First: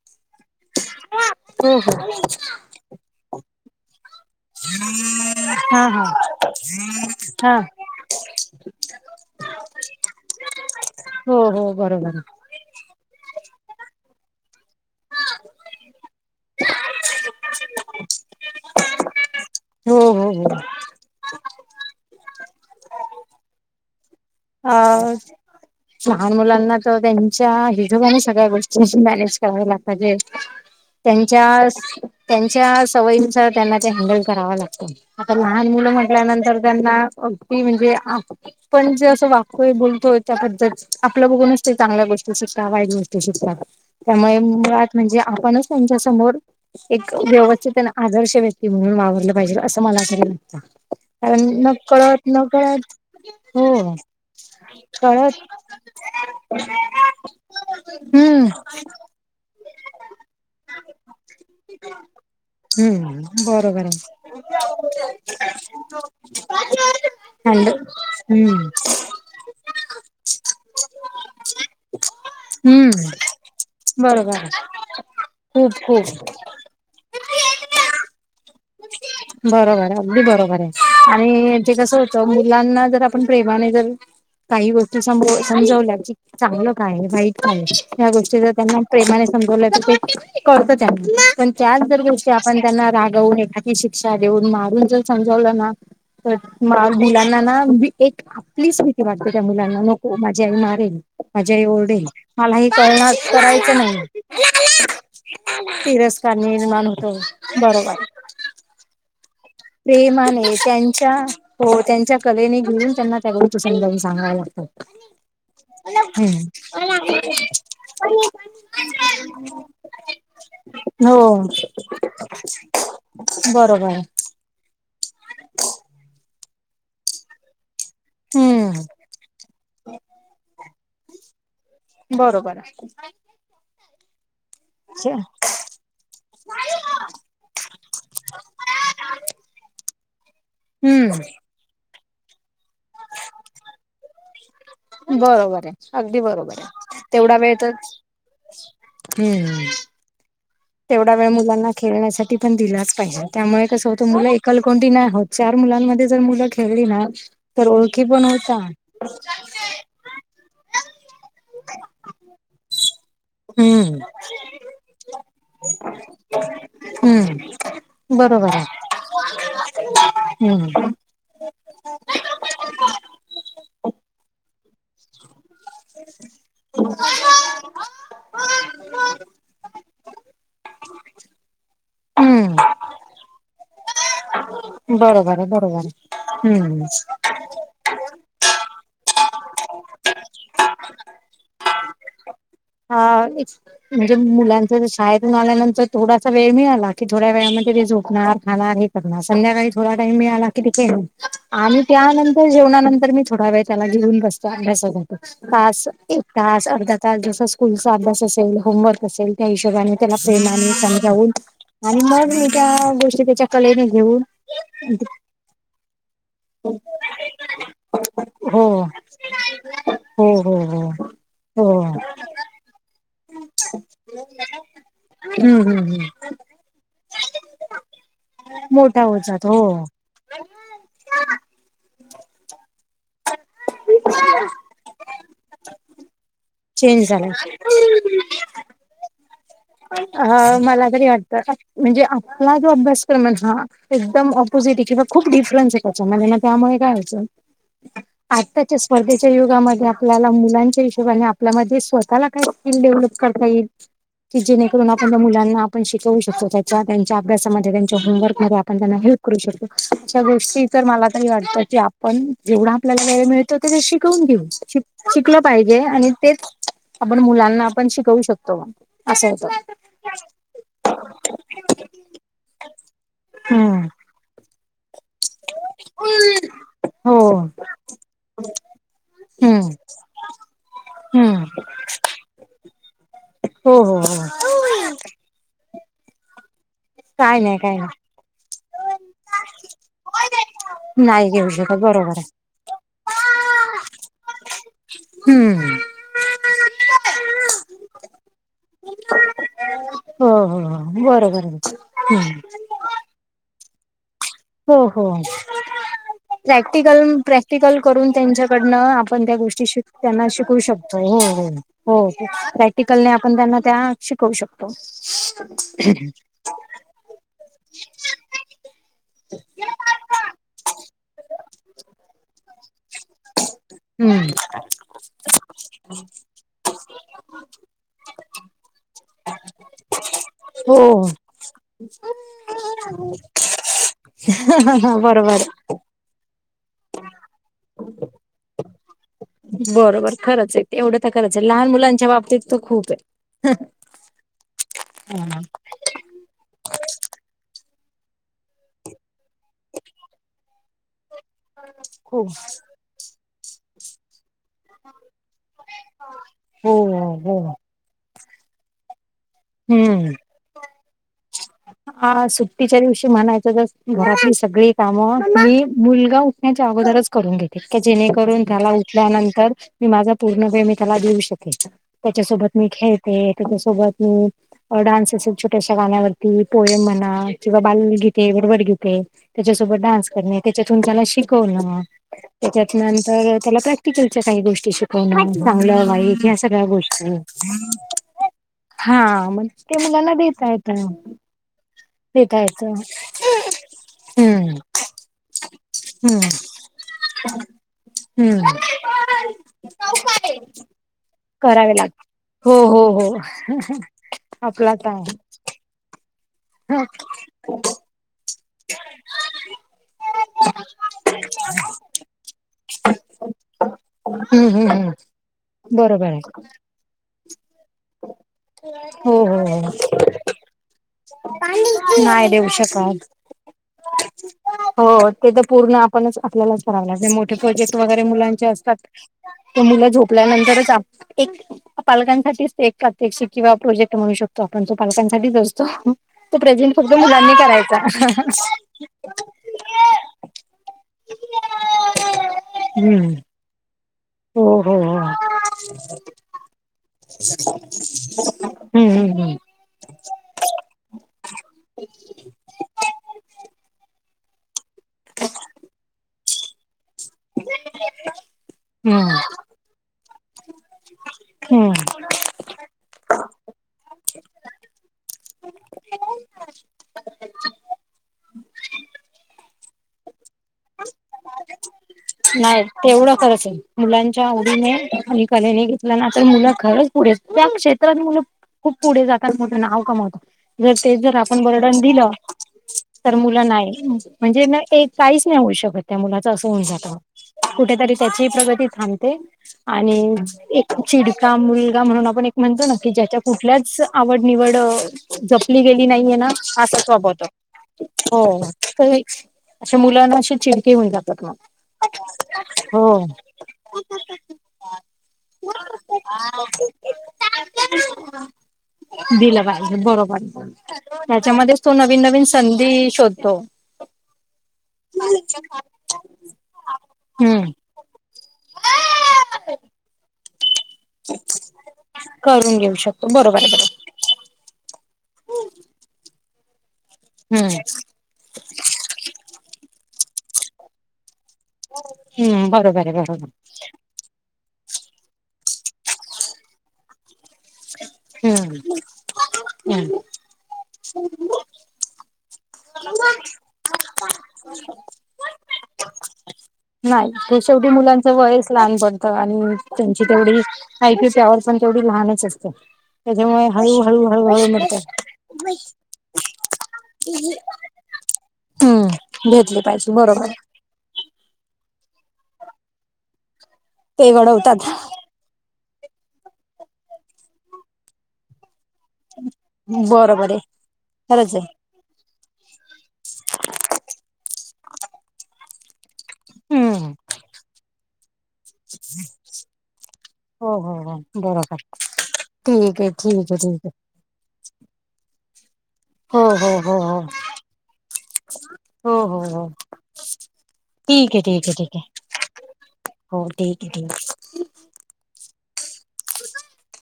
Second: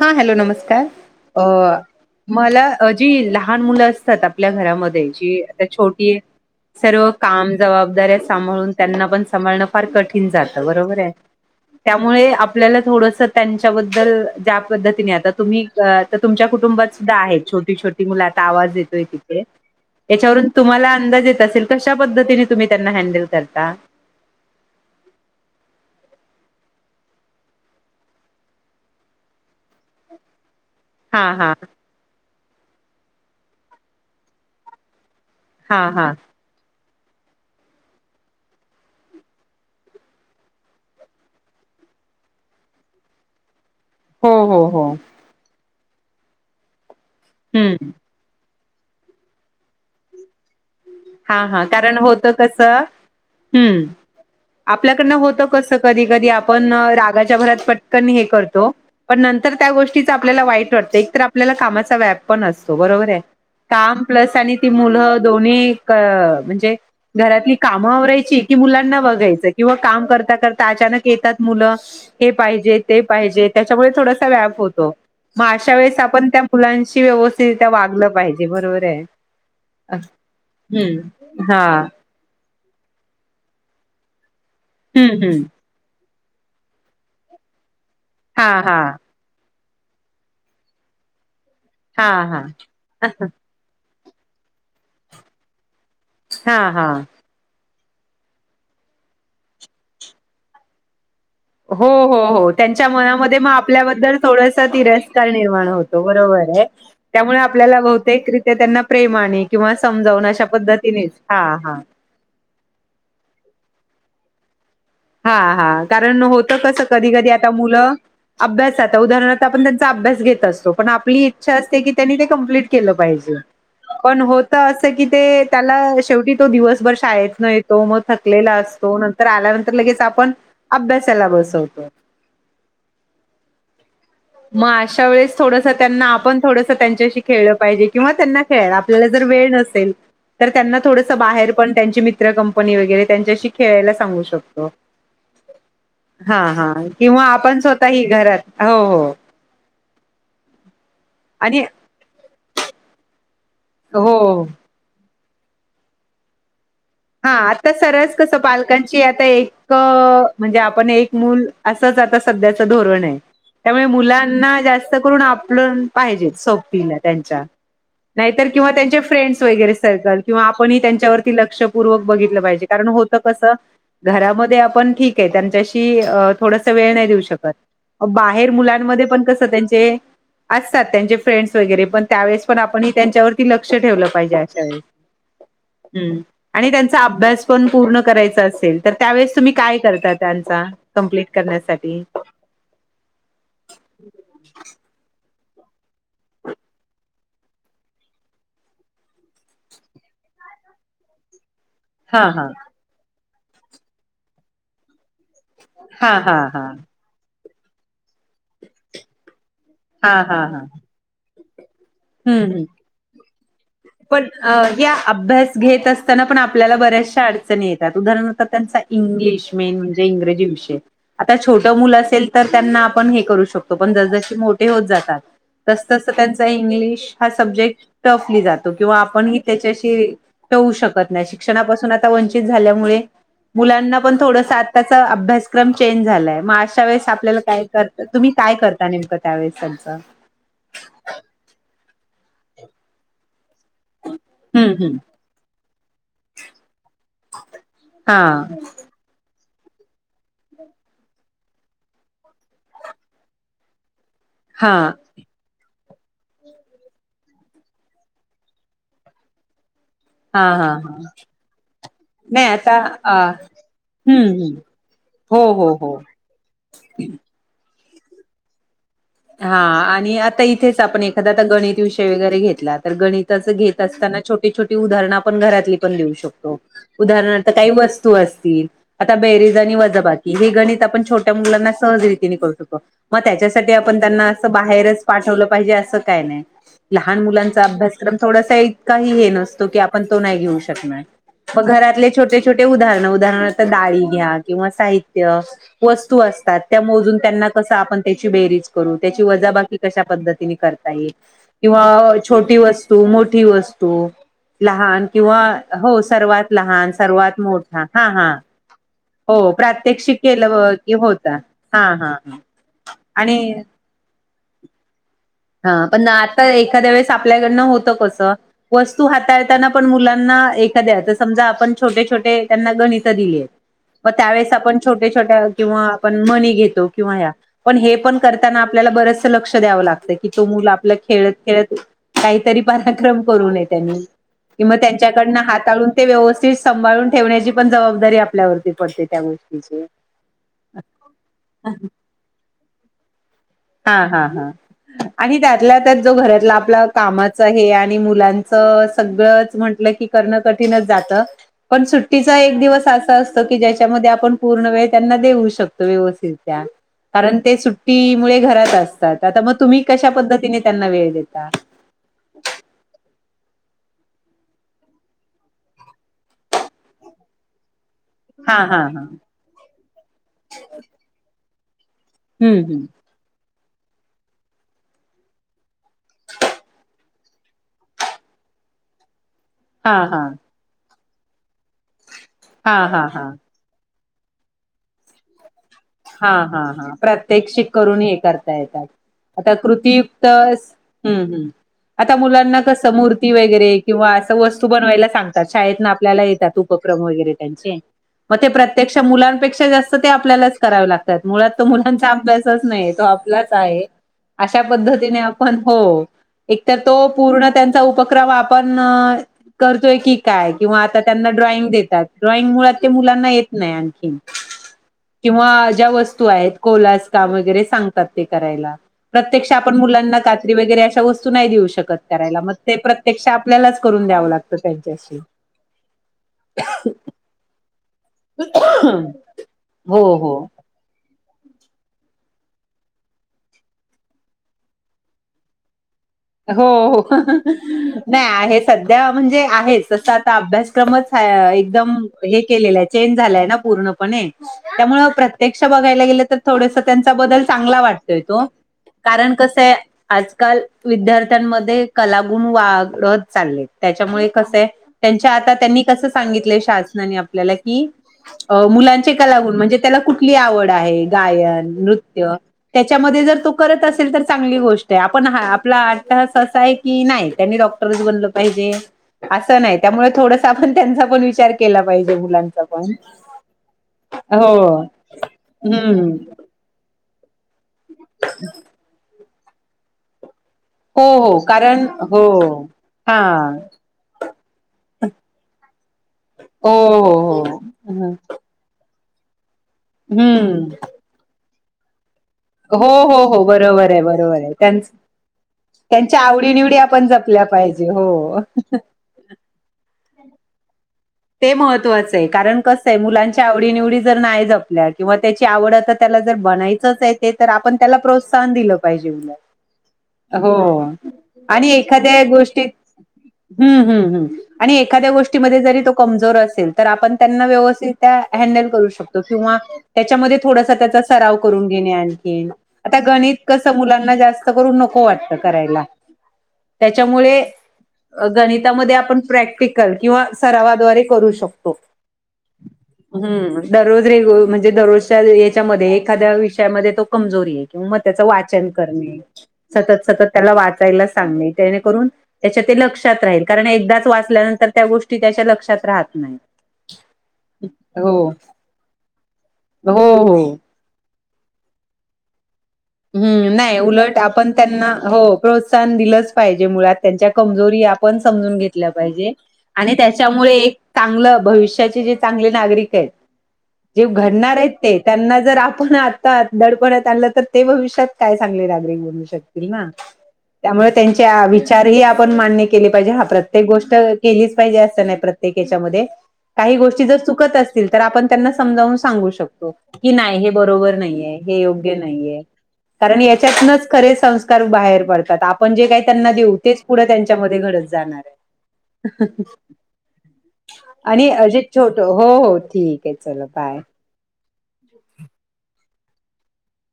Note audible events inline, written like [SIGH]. हा हॅलो नमस्कार अ हो हो मला जी लहान मुलं असतात आप आपल्या घरामध्ये जी आता हा हा छोटी सर्व काम हा जबाबदाऱ्या सांभाळून त्यांना पण सभा फ कठीण जात बरोबर आहे हो हो बरोबर त्यामुळे आपल्या थोडस त्यांच्याबद्दल ज्या पद्धतीने आता तुम्ही तुमच्या कुटुंात छी छी मु आवाज देतोय तिथे हो हो त्याच्यावरून हो तुम्हाला अंदाज येत असेल कशा पद्धतीने तुम्ही त्यांना हँडल करता हो लहान मुलांना तर त्यांच्या हिजोबाने सगळ्या गोष्टी मॅनेज कराव लाग पाहिजे ह त्यांच्या त्यांच्या सवयींस त्यांना ते हँडल कराव लागत आता लहान हा मुलं हा म्हटल्यानंतर त्यांना अगदी म्हणजे पण ज वाक्य बोलतोय त्या पद्धत आपलं बघूनच ते चांगल्या गोष्टी शिकता वाईट गोष्टी शिकता हो त्यामुळे हो हो मुळात म्हणजे आपणच त्यांच्या समोर एक व्यवस्थित हम्म आदर्श व्य ते म्हणून वावरलं पाहिजे असं मला तरी नगं कार हा हा न कारण कळत होत न कसं कळत हो हम्म आपल्याकडनं कळत होतं कसं कधी कधी आपण रागाच्या भरात पटकन हे हम्म करतो. पण नंतर त्या गोष्टीच आपल्याला वाईट वाटतं एकत आपल्याला कामाचा व्याप पण असतो बरोबर आहे हम्म बरोबर काम आहे. प्लस आणि ती मुलं दोन्ही अ म्हणजे घरातली हॅलो कामं आवरायची कि हम्म मुलांना ब यच किंवा काम करता करता अचानक येतात मुलं हे पाहिजे हम्म ते पाहिजे त्याच्यामुळे थोडासा बरोबर व्याप होतो मग अशा खूप वेळेस खूप आपण त्या मुलांशी व्यवस्थितित्या वागलं पाहिजे बरोबर आहे बरोबर आहे अगदी बरोबर आहे हम्म आणि हा ते कसं होतं मुलांना जर आपण प्रेमाने जर काही गोष्टी स हम्म हम्म समजवल्या की चांगलं काय वाईट काय ह गोष्टी हा जर हा त्यांना प्रेमाने त त्यां पण त्याच हा दरष्टी हा आपण त्यां रागवून एखा शिक्षा देऊ मारून जर समजवलं ना तर हा हा मुला ना मी एक आपली स् भीती वाटते त्या मुलांना नको माझी आई मारेल माझी आई हो ओरडेल हो हो मला हे त्यांच्या कळणार मनामध्ये मग करायचं नाही आपल्याबद्दल थोडस तिरस् निर्माण होतो तिरस्कार बरोबर आहे निर्माण होतो त्यामुळे आपल्याला बरोबर बहतेकित्या त्यांना प्रेमा आणि किंवा समजावून अशा प्रेमाने पद्धतीनेच हा हा कवेने घेऊन त्यांना त्या प्रसंगावी सांगाय लागतात हा हा कारण होत कस कधी कधी आता मुलं अभ्यास जात उदाहरणार आपण क हो बरोबर त असं कि ते त्याना शेवटी तो दिवसभर शाळेत नाहीत. तो मग थकलेला हम्म असतो नंतर आल्यानंतर लगेच आपण अभ्यासाला बसवतो. बरोबर हाय. मग अशा वेळेस थोडसं त्यांना आपण थोडसं त्यांच्याशी खेळलं पाहिजे किंवा त्यांना खेळ आपल्याला जर वेळ नसेल तर त्यांना थोडस हम्म बाहेर आपण त्यांची मित्र कंपनी वगैरे त्यांच्याशी खेळायला सांगू शकतो. बरोबर आहे अगदी हा बरोबर हा आहे किंवा तेवढा वेळ आपण तर स्वतःही घरात हो हो. हम्म तेवढा वेळ आणि मुलांना खेळण्यासाठी पण दिलाच पाहिजे त्यामुळे कसं होतं मुलं हो. एकलकोंडी नाही होत. चार मुलांमध्ये जर मुलं खेळली ना. हा तर आता ओळखी सरास पण कसं होता पालकांची आता एक क म्हणजे आपण एक मूल असंच आता सध्याच धोरणाय. त्यामुळे हम्म मुलांना जास्त करून आपलं पाहिजे सोबतीला त्यांच्या हम्म नाहीतर बरोबर आहे किंवा त्यांचे फ्रेंड्स वगैरे सर्कल किंवा आपण ही हम्म त्यांच्यावर लक्षपूर्वक बघितलं पाहिजे कारण होत कस घरामध्ये आप पण ठीक आहे त्यांच्याशी अ थोडस वेळ नाही देऊ शकत. बाहेर मुलांमध्ये पण कस त्यांचे असतात त्यांचे फ्रेंडस वगैरे पण त्यावेळेस पण हम्म आपण ही त्यांच्यावरती लक्ष ठेवलं पाहिजे अशा वेळी बरोबर आहे बरोबर हम्. आहे आणि हम्म त्यांचा अभ्यास पण पूर्ण करायचा असेल तर त्यावेेळेस तुम्ही काय करता त्यांचा. कंप्लीट करण्यासाठी. हा एक म्हणजे मुलांच शाळेतून आल्यानंतर थोडासा वेळ मिळाला. बाकी थोड्या वेळा मध्ये ती झोपणार खणार हे करणार संध्याकाळी थोडा टाईम मिळाला की ती खेळणार आम्ही हा हा त्यानंतर जेवणानंतर मी थोडा वेळ त्याला घेऊन बसते अभ्यासाला. तास हा एक हा हा तास अर्धा तास जस स्कूलचा अभ्यास असेल होमवर्क असेल त्या हिशोबाने त्याला प्रेमाने समजावून आणि मग मी हम् हम त्या गोष्टी त्याच्या कलेने घेऊन पण या अभ्यास घेत अस - ताना पण आपल्याला बऱ्याचशा अडचणी येतात उदारणार हो त्यांचा इंग्लिश मेन म्हणजे हो इंग्रजी हो विषय. हो आता छोट हो मुलं असेल तर त्यांना आपण हे करू शकतो पण जसजशी मोठे होत जातात हम्म हम्म हम्म तसतसं त्यांच इंग्लिश हा सब्जेक्ट टफली जातो किंवा मोठा होत आपण ही जात हो त्याच्याशी ठेवू शकत नाही शिक्षणापासून आता वंचित झाल्यामुळे मुलांना पण थोडस आता अताचा अभ्यासक्रम चेंज झालाय मग अशा चेंज वेळेस झाला आपल्याला काय करत तुम्ही काय करता नेमकं त्यावेळेस त्यांचं. ह मला तरी वाटतं म्हणजे आपला जो अभ्यासक्रमाय हा एकदम हम्म ऑपोजिट आहे हम्म किंवा खूप डिफरन्स आहे त्याच्यामध्ये ना त्यामुळे काय होचं हा आता स्पर्धेच्या युगामध्ये आपल्याला मुलांच्या हिशोबाने आपल्यामध्ये स्वतःला काय स्किल डेव्हलप करता येईल. की हा जेणेकरून आपण त्या मुलांना आपण शिकवू शकतो त्याच्या त्यांच्या अभ्यासामध्ये त्यांच्या होमवर्कमध्ये आपण त्यांना हेल्प करू शकतो अशा हा हा गोष्टी तर हा मला तरी वाटतं की आपण नाही जेवढ आता आपल्याला अ वेळ मिळ त तेथ शिकवून हम्म घेऊ हम्म श शिकल हो हो पाहिजे हो आणि तेच आपण मुलांना आपण शिकवू शकतो. असं होतं हा आणि आता इथे इथेच आपण एखादा आता गणित विषय वगैरे घेतला तर गणितच घेत हम्म असताना छोट छोटी छोटी उदाहरणं आपण घरातली पण देऊ शकतो हो उदाहरणार्थ काही वस्तू असतील. आता बेरीज हम्म आणि वजबाकी हे गणित आपण छोट्या हम्म मुलांना सहजरीतीने करू शकतो मग त्याच्यासाठी. ते हो हो आपण त्यांना अस हो बाहेरच पाठवलं पाहिजे असं काय नाही. लहान काय नाही मुलांचा काय नाही अभ्यासक्रम थोडासा इतकाही हे नसतो की आपण तो नाही घेऊ शकत. नाही घेऊ मग शकत घरातले बरोबर आहे छोटे छोटे उदाहरण उदाहरणार्थ डाळी घ्या किंवा साहित्य हम्म वतू असतात त्या मोजून त्यांना कस आपण त्याची बेरीज क - रून त्याची वजाबाकी कशा हो पद्धतीन हो करता हो येईल बरोबर किंवा आहे. छोटी वस्तू तू मोठी वस्तू. हो हो लहान किंवा हो सर्वात लहान प्रॅक्टिकल सर्वात प्रॅक्टिकल मोठा हा करून हा त्यांच्याकडनं आपण त्या हो गोष्टी शिक प्रात्यक्षिक त्यांना शिकू केलं की होता शकतो हा हा प्रॅक्टिकल आप आणि त्यां. त्या शिकवू शकतो. हा पण आता एखाद्या वेळेस आपल्याकडनं होतं कसं. वस्तू हाताळताना पण मुलांना एखाद्या समजा आपण छोटे छोटे त्यांना. गणित दिली हम्म त्यावेेळेस आपण छोट्या छोट्या किंवा आपण मणी घेतो किंवा ह. पण हे पण करताना आपल्याला बरेचस लक्ष द्यावं लागत तो मुल आपला हो खेळत खेळत काहीतरी पराक्रम करू नये त्यांनी कि मग त्यांच्याकडनं बरोबर ते व्यवथ सभाळून ठेवण्याची पण जबाबदारी आपल्यावरती पडते त्या गोष्टी बरोबर खरंच एक एवढं तर करच आहे लहान मुलांच्या बाबतीत तो खूप आहे. हा हा हा आणि हा त्यातल्या त्यात जो घरातला आपला. कामाच हे आणि मुलांचं सगळंच म्हंटलं की करणं कठीणच जात. पण खूप सुट्टीचा एक दिवस असा असतो की ज्याच्यामध्ये आपण पूर्ण वेळ त्यांना देऊ शकतो व्यवस्थित त्या. हो हो. ी मु घरात असतात आता मग तुम्ही कश्या पद्धतीने त्यांना वेळ देता. हा सुट्टीच्या दिवशी म्हणायचं जस घरातली सगळी कामं त्ही मुलगा उठण्याच्या अगोदरच. करून घेते जेणेकरून हा त्याला हा हा उठल्यानंतर मी माझा पूर्ण वे मी त्याला देऊ शकेल. त्याच्यासोबत हम्म मी हम्म खेळते त्याच्यासोबत मी. डान्स असेल छोट्याश्या गाण्यावरती पोयम म्हणा किंवा बालगीतेे बरोबर गीतेे. त्याच्यासोबत हा डान्स हा करणे त्याच्यातून त्याला शिकवण त्याच्यात हा हा हा नंतर त्याला प्रॅक्. च्या काही गोी श. ण चांगलं वाईट हा या हा सगळ्या हा गोष्टी प्रात्यक्षिक करून हे करता येतात. हा. म आता ते मला ना कृतीयुक्त देेत येत. हम्म हम्म. आता देता मुलांना येत कसं मूर्ती वगैरे किंवा असं हम्म वस्तू बनवायला सांगतात शाळेत ना हम्म आपल्याला येतातप उपक्रम वगैरे त्यांचे मग ते हम्म प्रत्यक्ष मुलांपेक्षा जास्त ते आपल्याला. करा ला मुात करावे लागत मुलाचा हो अभ्यास हो नाही तो हो आपलाच आहे अशा आपला पद्. टाइम हो एकत तो पूर्ण त्यांचा उपक्रम आपण. करतोय की काय किंवा आता त्यांना ड्रॉइंग देतात ड्रॉइंग मुळात ते मुलांना येत नाही आणखी. हम् हम् हम्. किंवा ज्या वस्तू आहेत कोलास का वगैरे सांगतात ते करायला हो हो प्रत्यक्ष आपण मुलांना. वगरे अशा वस्तू नाही देऊ शकत हो नाही करायला देऊ मग ते शकत प्रत्यक्ष आपल्यालाच. करून द्यावं लागतं हो त्यांच्याशी. ते तर पूर्ण आपणच आपल्याला वणारठ. मो प्रोजेक्ट वगैरे मुलांचे असतात मुलं हो हो. झोपल्यानंतरच. पालकांसाठीच एक प्रात्यक्षिक किंवा प्रोजेक्ट म्हणू शकतो आपण तो पालकांसाठीच असतो. तो हो प्रेझेंट सगळ हो मुलांनी करायचा. नाही आहे सध्या म्हणजे आहेच तस आता अभ्यासक्रमच एकदम. हे केलेलं हम्म चेंज झालाय ना पूर्णपणे हो हो हो त्यामुळे. हम्म प्रत्यक्ष बघायला गेलं तर थोडस त्यांचा बदल चांगला वाटतोय तो. हम्म कारण हम्म कसं आहे आजकाल. विद्यार्थ्यांमध्ये कलागुण वागत चालले त्याच्यामुळे कसे आहे. त्यांच्या आता त्यांनी कसं सांगितलं शाज. आपल्याला की मुलांचे हम्म का लागून म्हणजे त्याला कुठली आवड आहे. हम्म गायन नृत्य त्याच्यामध्ये जर तो करत असेल तर चांगली गोष्ट आहे आपण ह. आपला आठ तास असा आहे की नाही त्यांनी डॉक्टरच बनलं पाहिजे. असं नाही त्यामुळे थोडस आपण त्यांचा पण विचार केला पाहिजे नाही मुलांचा पण तेवढं खरच आहे मुलांच्या आवडीने हो आणि कलेने घेतलं ना हम्म तर मुलं खरंच पुढे त्या क्षेत्रात मुलं खूप पुढे जाताततं नाव कमावतं जर तेच हो जर हो आपण बर्डन कारण दिलं हो तर हा मुलं नाही म्हणजे न एक काहीच नाही होऊ शकत त्या मुलाच असं होऊन हो हो जात. हो कुठेतरी हम्म त्याची प्रगती थांबते आणि एक चीड का मुलगा म्हणून आपण एक म्हणतो ना हो की हो ज्याच्या हो कुठल्याच बरोबर आहे आवड, बरोबर आहे निवड त्यां जपली गेली नाहीये त्यांच्या ना आवडीनिवडी असं आपण स्वभावतो. जपल्या पाहिजे हो तर ही अशी मुलांना अशी चिडकी हुन जातात मग. ते महत्वाचं आहे कारण कसं आहे हो मुलांच्या आवडी, निवडी जर नाही जपल्या किंवा त्याची आवडत त्याला जर बनायच चच आपण त्याला प्रोत्सान दिलं पाहिजे मग दिलं पाहिजे बरोबर. हो. त्याच्यामध्येच आणि तो नवीन एखाद्या नवीन गोष्टी संधी शोधतो. हम्म, हम्म आणि एखाद्या गोष्टीमध्ये जरी तो कमजोर असेल तर आपण त्यांना हम्म व्यवस्थित हँडल करू शकतो किंवा त्याच्यामध्ये थोडासा त्याचा सराव करून घेणे आणखी करून घेऊ आता शकतो गणित बरोबर आहे कस बरोबर. मुलांना जास्त. नको वाटत करायला त्याच्यामुळे हम्म गणितामध्ये आपण प्रॅक्टिकल किंवा सरावाद्वारे करू शकतो. हम्म बरोबर आहे हो बरोबर हम्म, हम्म. दररोज रेग म्हणजे दररोजच्या याच्यामध्ये एखाद्या विषयामध्ये तो कमजोरी आहे. मग त्याचं हम्म वाचन करणे हम्म. सतत, सतत त्याला वाचायला सांगणे जणेकरून त्याच्या ते लक्षात राहील कारण एकदाच वाचल्यानंतर त्या गोष्टी त्याच्या लक्षात राहत नाही. नाही ते शेवटी मुलांचं हो वयच लहान पडतं आणि त्यांची हो तेवढी हो. हाइट त्यावर पण तेवढी लहानच असते. त्याच्यामुळे हम्म नाही हळूहळू उलट हळूहळू आपण मिळते त्यांना हो प्रोत्साहन दिलंच पाहिजे मुळात त्यांच्या कमजोरी आपण पण समजून घेतल्या हम्म पाहिजे घेतली पाहिजे आणि बरोबर त्याच्यामुळे एक चांगलं भविष्याचे जे चांगले नागरिक आहेत जे ते घडणार घडवतात आहेत. ते त्यांना जर आपण आता दडपडत आणलं तर ते भविष्यात काय चांगले नागरिक बनू शकतील ना बरोबर आहे त्यामुळे खरंच त्यांच्या आहे विचार चारही आपण मान्य केले पाहिजे हा प्रत्येक गोष्ट केलीच पाहिजे असं नाही प्रत्येक याच्यामध्ये. काही हम्म गोष्टी जर चुकत असतील तर आपण त्यांना समजावून सांगू शकतो की नाही हे हो हो बरोबर हो नाहीये, बरोबर हे योग्य नाहीये. ठीक आहे कारण ठीक आहे ठीक आहे यांच्यातनच खरे संस्कार बाहेर पडतात. पण जे काही हो त्यांना हो देऊ हो तेच हो पुढं त्यांच्यामध्ये घडत जाणार हो हो आहे. हो ठीक आहे आणि ठीक आहे अजित ठीक आहे छोट हो हो ठीक आहे हो चला ठीक आहे ठीक बाय. आहे [INAUDIBLE] त [UNINTELLIGIBLE]